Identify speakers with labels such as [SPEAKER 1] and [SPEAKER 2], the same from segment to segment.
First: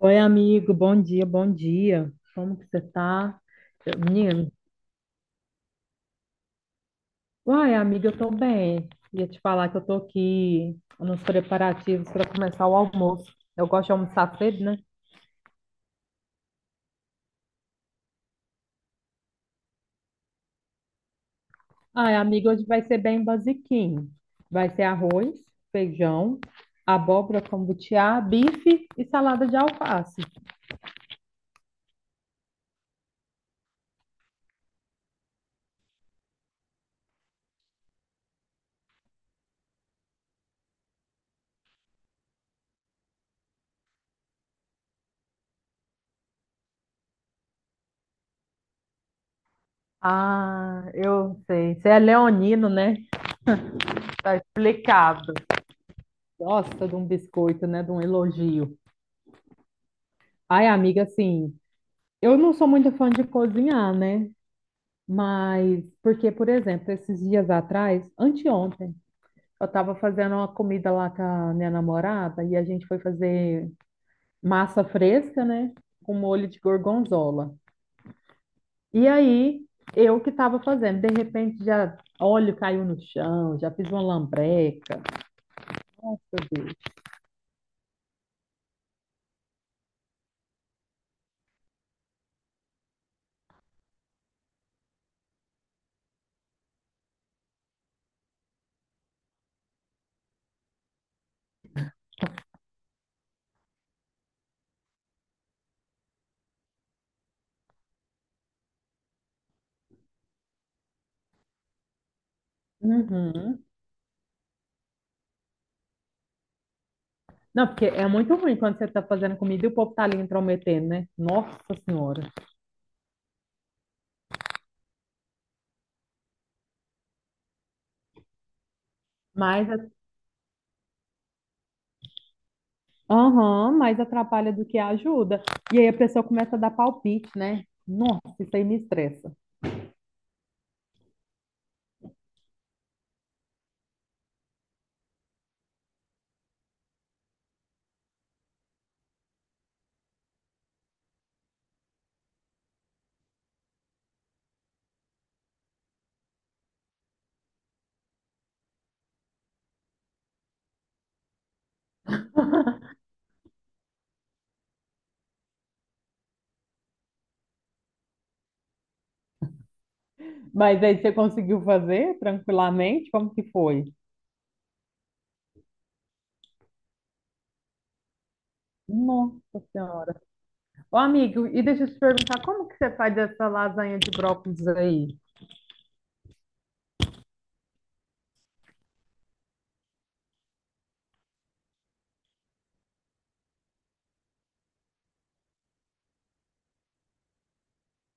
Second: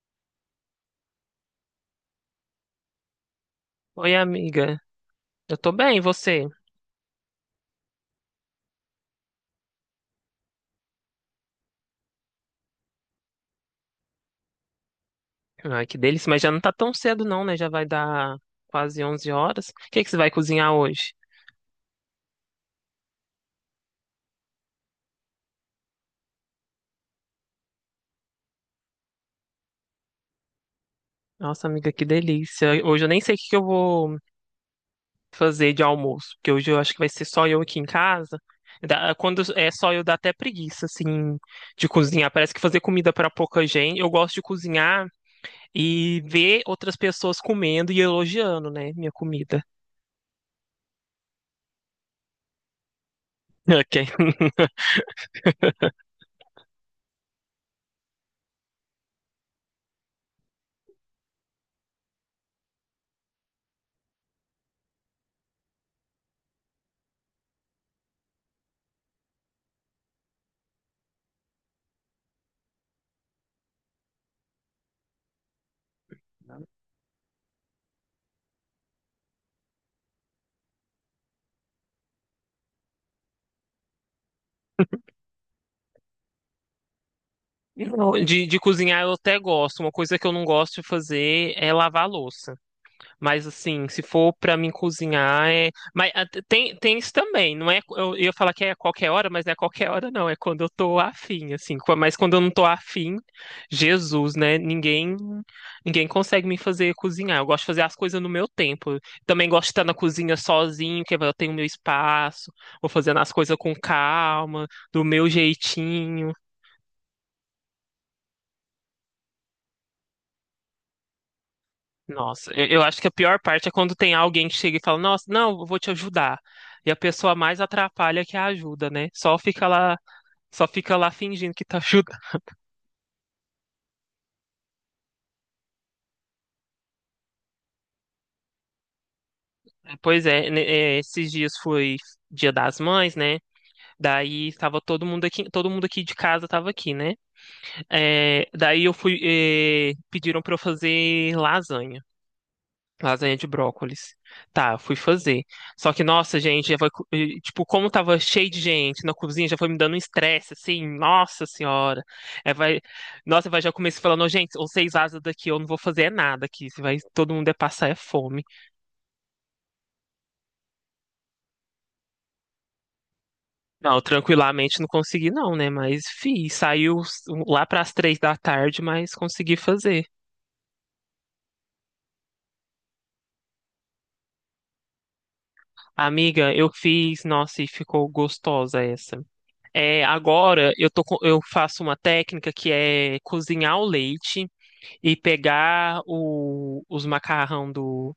[SPEAKER 1] Oi, amigo, bom dia, bom dia. Como que você tá?
[SPEAKER 2] Oi,
[SPEAKER 1] Menino,
[SPEAKER 2] amiga. Eu tô bem, e você?
[SPEAKER 1] uai, amiga, eu tô bem. Ia te falar que eu tô aqui nos preparativos para começar o almoço. Eu gosto de almoçar cedo, né?
[SPEAKER 2] Ai, que delícia, mas já não tá tão cedo não, né? Já vai dar quase 11 horas. O que que você vai cozinhar hoje?
[SPEAKER 1] Ai, amiga, hoje vai ser bem basiquinho. Vai ser arroz, feijão, abóbora com butiá, bife e salada de alface.
[SPEAKER 2] Nossa, amiga, que delícia. Hoje eu nem sei o que que eu vou fazer de almoço, porque hoje eu acho que vai ser só eu aqui em casa. Quando é só eu, dá até preguiça, assim, de cozinhar. Parece que fazer comida pra pouca gente. Eu gosto de cozinhar e ver outras pessoas comendo e elogiando, né, minha comida.
[SPEAKER 1] Ah, eu sei. Você é leonino, né?
[SPEAKER 2] Ok.
[SPEAKER 1] Explicado. Gosta de um biscoito, né? De um elogio. Ai, amiga, assim. Eu não sou muito fã de cozinhar, né? Mas, porque, por exemplo, esses dias atrás, anteontem, eu estava fazendo uma comida lá com a minha namorada e a gente foi fazer massa fresca, né? Com molho de gorgonzola. E aí, eu que estava fazendo, de repente já óleo caiu no chão, já fiz uma lambreca. Nossa, meu Deus.
[SPEAKER 2] Não, de cozinhar eu até gosto. Uma coisa que eu não gosto de fazer é lavar a louça. Mas assim, se for pra mim cozinhar, é. Mas tem isso também. Não é, eu ia falar que é a qualquer hora, mas não é a qualquer hora, não. É quando eu tô afim, assim. Mas quando eu não tô afim, Jesus, né? Ninguém consegue me fazer cozinhar. Eu gosto de fazer as coisas no meu tempo. Também gosto de estar na cozinha sozinho, que eu tenho meu espaço, vou fazendo as coisas
[SPEAKER 1] Uhum.
[SPEAKER 2] com calma, do meu jeitinho.
[SPEAKER 1] Não, porque é muito ruim quando você está fazendo comida e o povo tá ali intrometendo, né? Nossa Senhora.
[SPEAKER 2] Nossa, eu acho que a pior parte é quando tem alguém que chega e fala: nossa, não, eu vou te ajudar. E a pessoa mais atrapalha que a ajuda, né?
[SPEAKER 1] Mas
[SPEAKER 2] Só fica lá fingindo que tá ajudando.
[SPEAKER 1] aham, mais atrapalha do que ajuda. E aí a pessoa começa a dar palpite, né? Nossa, isso aí me estressa.
[SPEAKER 2] Pois é, né, é, esses dias foi Dia das Mães, né? Daí estava todo mundo aqui de casa tava aqui, né? É, daí eu fui, é, pediram para eu fazer lasanha. Lasanha de brócolis. Tá, eu fui fazer. Só que, nossa, gente, já foi, e, tipo, como tava cheio de gente na cozinha, já foi me dando um estresse, assim, nossa senhora. É, vai, nossa, vai, já comecei falando: "Ô, gente, vocês vazam daqui, eu não vou fazer é nada aqui, se vai, todo mundo é passar é fome."
[SPEAKER 1] Mas aí você conseguiu fazer tranquilamente? Como que foi?
[SPEAKER 2] Não, eu tranquilamente não consegui não, né, mas, lá pras três da tarde, mas
[SPEAKER 1] Nossa
[SPEAKER 2] consegui fazer.
[SPEAKER 1] Senhora. Ô, amigo, e deixa eu te perguntar, como que você faz essa lasanha de brócolis aí?
[SPEAKER 2] Amiga, eu fiz, nossa, e ficou gostosa essa. É, agora eu tô, eu faço uma técnica que é cozinhar o leite e pegar os macarrão do,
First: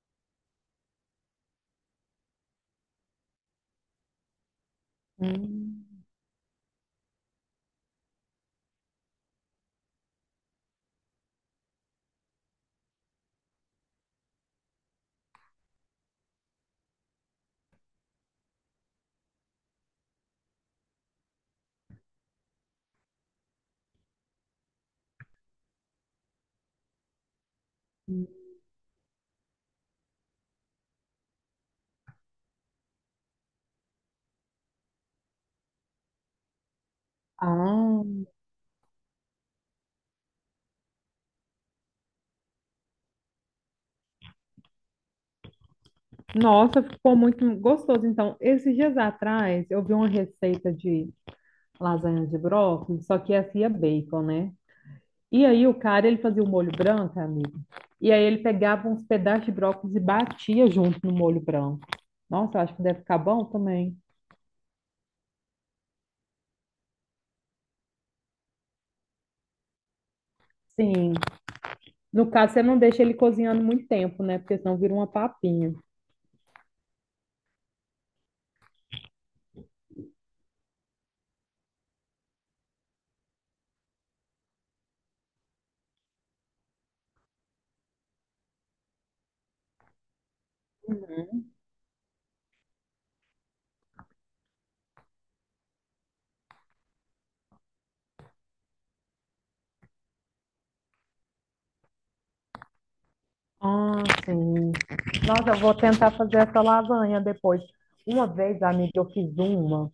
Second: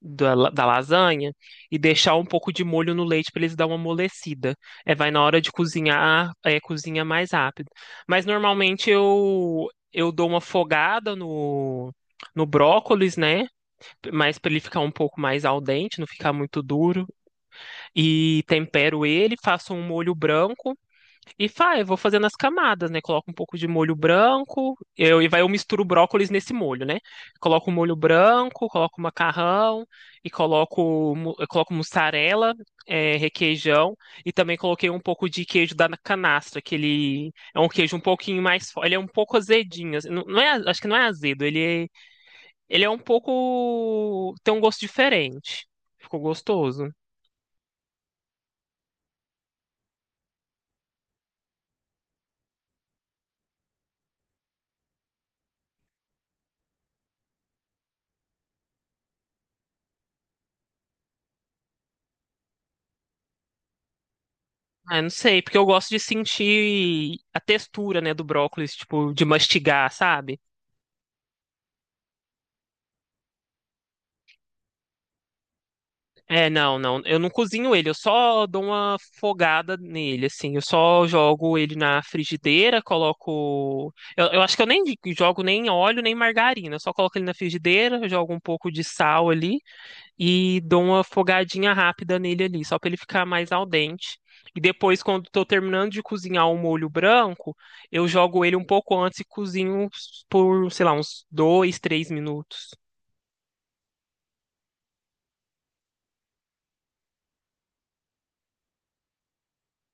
[SPEAKER 2] da, la- da lasanha e deixar um pouco de molho no leite para eles dar uma amolecida. É, vai na hora de
[SPEAKER 1] Hum.
[SPEAKER 2] cozinhar, é, cozinha mais rápido. Mas normalmente eu dou uma fogada no brócolis, né? Mas para ele ficar um pouco mais al dente, não ficar muito duro. E tempero ele, faço um molho branco e faz, eu vou fazendo as camadas, né? Coloco um pouco de molho branco, eu, e vai eu misturo o brócolis nesse molho, né? Coloco o molho branco, coloco o macarrão, e coloco, mu- eu coloco mussarela, é, requeijão, e também coloquei um pouco de queijo da canastra, que ele é um queijo um
[SPEAKER 1] Ah,
[SPEAKER 2] pouquinho mais, ele é um pouco azedinho, assim, não, não é, acho que não é azedo, ele é um pouco, tem um gosto diferente. Ficou
[SPEAKER 1] nossa,
[SPEAKER 2] gostoso.
[SPEAKER 1] ficou muito gostoso. Então, esses dias atrás, eu vi uma receita de lasanha de brócolis, só que essa ia bacon, né? E aí, o cara, ele fazia o molho branco, amigo. E aí, ele pegava uns pedaços de brócolis e batia junto no molho branco. Nossa, eu acho que deve ficar bom também.
[SPEAKER 2] Ah, eu não sei, porque eu gosto de sentir a textura, né, do brócolis, tipo, de mastigar, sabe?
[SPEAKER 1] Sim. No caso, você não deixa ele cozinhando muito tempo, né? Porque senão vira uma papinha.
[SPEAKER 2] É, não, não, eu não cozinho ele, eu só dou uma fogada nele, assim, eu só jogo ele na frigideira, coloco. Eu acho que eu nem jogo nem óleo, nem margarina, eu só coloco ele na frigideira, jogo um pouco de sal ali. E dou uma fogadinha rápida nele ali, só para ele ficar mais al dente. E depois, quando estou terminando de cozinhar o molho branco, eu jogo ele um pouco antes e cozinho por, sei lá, uns dois, três minutos.
[SPEAKER 1] Ah, sim. Nossa, eu vou tentar fazer essa lasanha depois. Uma vez, amiga, eu fiz uma.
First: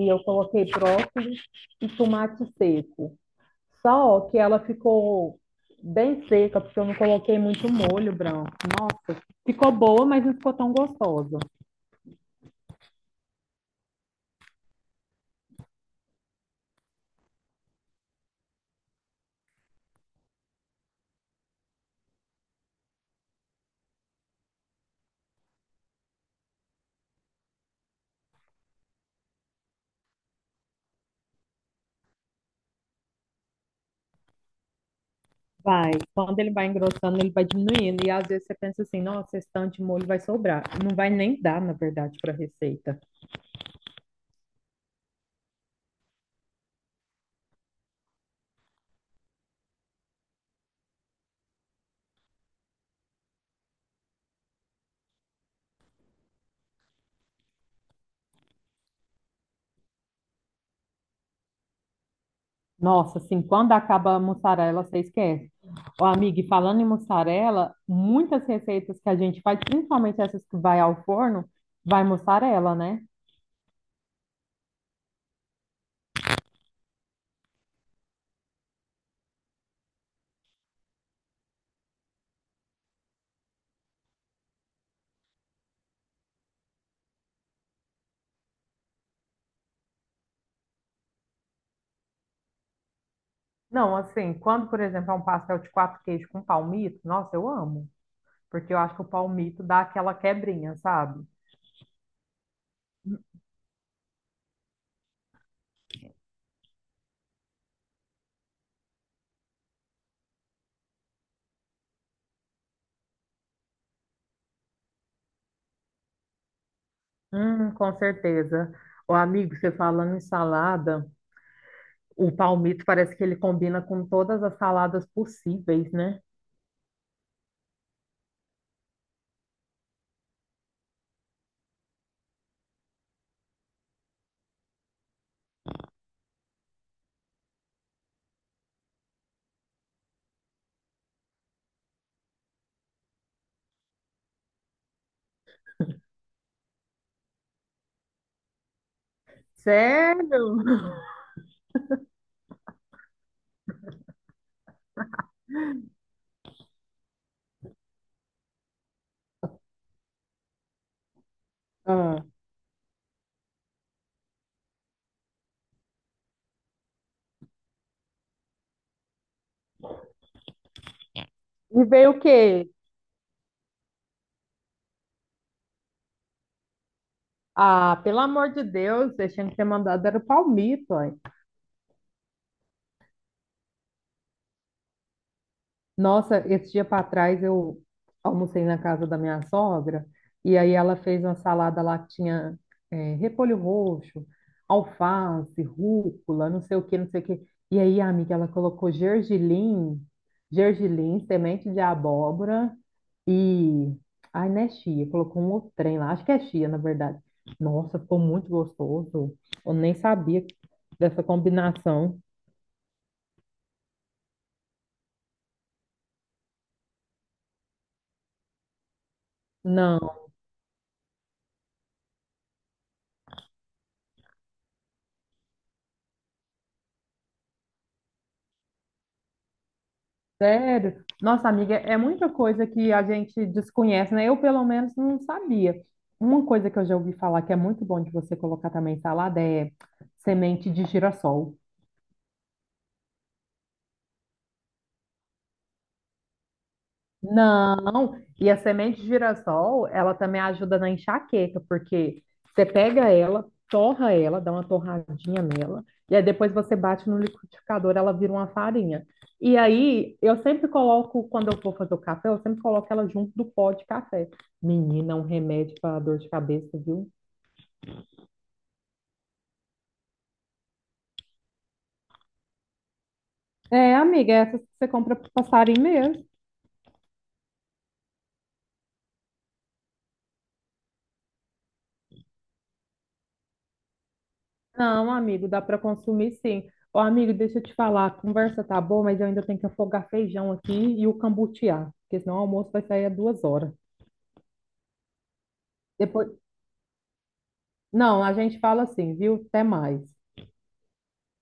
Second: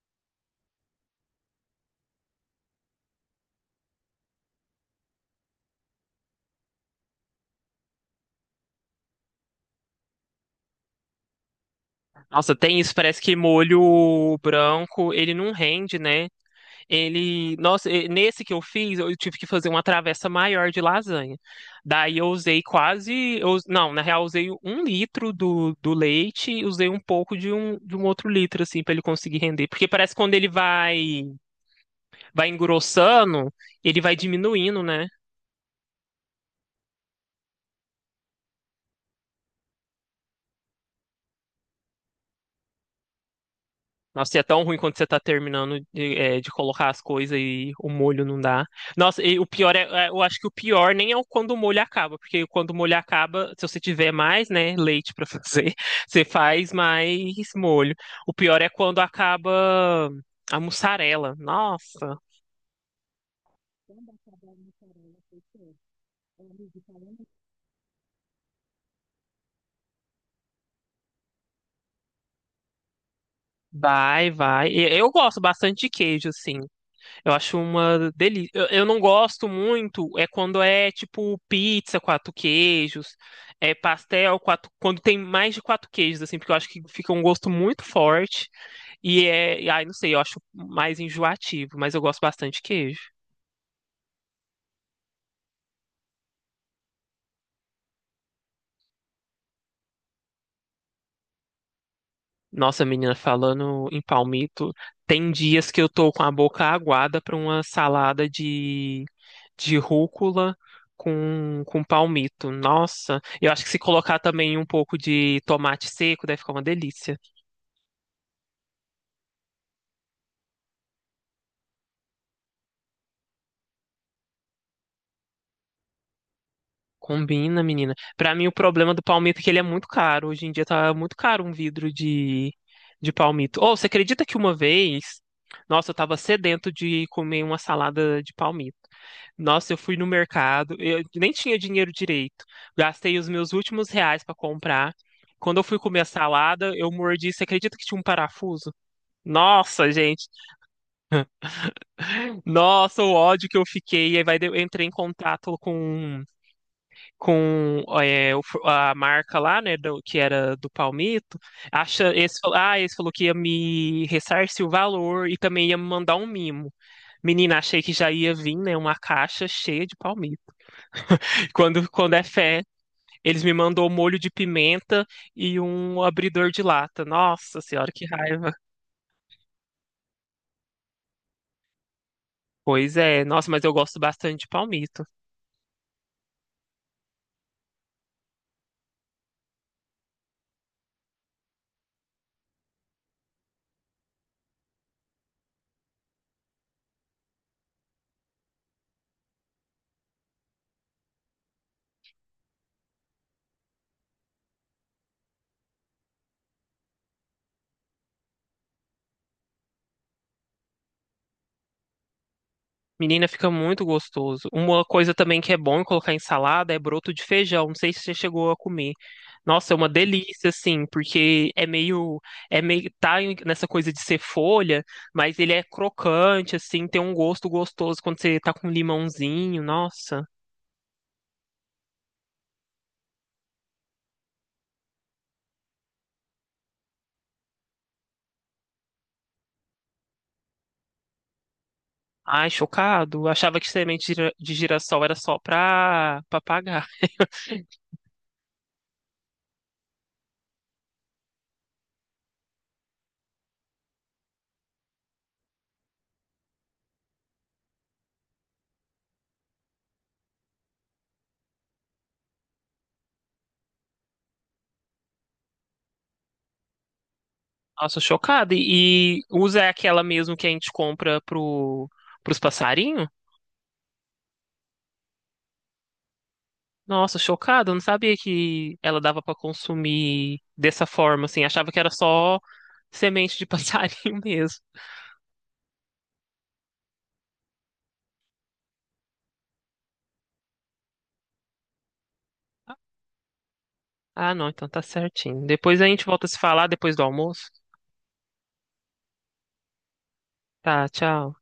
[SPEAKER 1] E eu coloquei brócolis e tomate seco. Só que ela ficou bem seca, porque eu não coloquei muito molho branco. Nossa, ficou boa, mas não ficou tão gostosa.
[SPEAKER 2] Nossa, tem isso, parece que molho branco, ele não rende, né? Ele, nossa, nesse que eu fiz, eu tive que fazer uma travessa maior de lasanha. Daí eu usei quase, não, na real, eu usei um litro do leite e usei um pouco de um outro litro, assim, para ele conseguir render. Porque parece que quando ele vai engrossando, ele vai diminuindo, né?
[SPEAKER 1] Vai, quando ele vai engrossando, ele vai diminuindo. E às vezes você pensa assim, nossa, esse tanto de molho vai sobrar. Não vai nem dar, na verdade, para a receita.
[SPEAKER 2] Nossa, e é tão ruim quando você tá terminando de colocar as coisas e o molho não dá. Nossa, e o pior é, eu acho que o pior nem é o quando o molho acaba, porque quando o molho acaba, se você tiver mais, né, leite pra fazer, você faz mais molho. O pior é quando acaba a mussarela. Nossa,
[SPEAKER 1] Nossa, assim, quando acaba a mussarela, você esquece. Ó, amiga, e falando em mussarela, muitas receitas que a gente faz, principalmente essas que vai ao forno, vai mussarela, né?
[SPEAKER 2] vai, vai. E eu gosto bastante de queijo, assim. Eu acho uma delícia. Eu não gosto muito é quando é tipo pizza, quatro queijos, é pastel, quatro, quando tem mais de quatro queijos, assim, porque eu acho que fica um gosto muito forte e ai, não sei, eu acho mais enjoativo, mas eu gosto bastante de queijo.
[SPEAKER 1] Não, assim, quando, por exemplo, é um pastel de quatro queijos com palmito, nossa, eu amo. Porque eu acho que o palmito dá aquela quebrinha, sabe?
[SPEAKER 2] Nossa, menina, falando em palmito, tem dias que eu tô com a boca aguada pra uma salada de rúcula com palmito. Nossa, eu acho que se colocar também um pouco de tomate seco, deve ficar uma delícia.
[SPEAKER 1] Com certeza. O amigo, você falando em salada, o palmito parece que ele combina com todas as saladas possíveis, né?
[SPEAKER 2] Combina, menina. Pra mim, o problema do palmito é que ele é muito caro. Hoje em dia tá muito caro um vidro de palmito. Ou você acredita que uma vez, nossa, eu tava sedento de comer uma salada de palmito. Nossa, eu fui no mercado, eu nem tinha dinheiro direito. Gastei os meus últimos reais pra comprar. Quando eu fui comer a salada, eu mordi. Você acredita que tinha um parafuso? Nossa, gente.
[SPEAKER 1] Sério?
[SPEAKER 2] Nossa, o ódio que eu fiquei. Aí vai, eu entrei em contato com a marca lá, né, que era do Palmito, acha,
[SPEAKER 1] Ah.
[SPEAKER 2] esse, esse falou que ia me ressarcir o valor e também ia me mandar um mimo. Menina, achei que já ia vir, né, uma caixa cheia de palmito.
[SPEAKER 1] E
[SPEAKER 2] Quando,
[SPEAKER 1] veio
[SPEAKER 2] quando
[SPEAKER 1] o
[SPEAKER 2] é fé,
[SPEAKER 1] quê?
[SPEAKER 2] eles me mandou um molho de pimenta e um abridor de lata. Nossa senhora,
[SPEAKER 1] Ah,
[SPEAKER 2] que
[SPEAKER 1] pelo
[SPEAKER 2] raiva.
[SPEAKER 1] amor de Deus, eu tinha que ter mandado era o palmito, ó.
[SPEAKER 2] Pois é, nossa, mas eu gosto bastante de palmito.
[SPEAKER 1] Nossa, esse dia para trás eu almocei na casa da minha sogra e aí ela fez uma salada lá que tinha é, repolho roxo, alface, rúcula, não sei o que, não sei o que. E aí, amiga, ela colocou gergelim, gergelim, semente de abóbora e... Ai, não é chia, colocou um outro trem lá, acho que é chia, na verdade. Nossa, ficou muito gostoso. Eu nem sabia dessa combinação.
[SPEAKER 2] Menina, fica muito gostoso. Uma coisa também que é bom colocar em salada é broto de feijão. Não sei se você chegou a comer. Nossa, é uma
[SPEAKER 1] Não.
[SPEAKER 2] delícia, assim, porque é meio, nessa coisa de ser folha, mas ele é crocante, assim, tem um gosto gostoso quando você tá com limãozinho. Nossa,
[SPEAKER 1] Sério? Nossa, amiga, é muita coisa que a gente desconhece, né? Eu, pelo menos, não sabia. Uma coisa que eu já ouvi falar que é muito bom de você colocar também em salada é semente de girassol.
[SPEAKER 2] ai, chocado. Achava que semente de de girassol era só pra pagar.
[SPEAKER 1] Não, e a semente de girassol, ela também ajuda na enxaqueca, porque você pega ela, torra ela, dá uma torradinha nela, e aí depois você bate no liquidificador, ela vira uma farinha. E aí, eu sempre coloco, quando eu vou fazer o café, eu sempre coloco ela junto do pó de café. Menina, é um remédio para dor de cabeça, viu?
[SPEAKER 2] Nossa, chocado. E usa aquela mesmo que a gente compra pros passarinhos?
[SPEAKER 1] É, amiga, essas que você compra pro passarinho mesmo.
[SPEAKER 2] Nossa, chocada, eu não sabia que ela dava pra consumir dessa forma, assim, achava que era só semente de passarinho mesmo.
[SPEAKER 1] Não, amigo, dá para consumir sim. Ô, amigo, deixa eu te falar, a conversa tá boa, mas eu ainda tenho que afogar feijão aqui e o cambutear, porque senão o almoço vai sair a 2 horas.
[SPEAKER 2] Ah, não, então tá certinho. Depois a gente volta a
[SPEAKER 1] Depois,
[SPEAKER 2] se falar depois do almoço.
[SPEAKER 1] não, a gente fala assim, viu? Até mais.
[SPEAKER 2] Tá, tchau.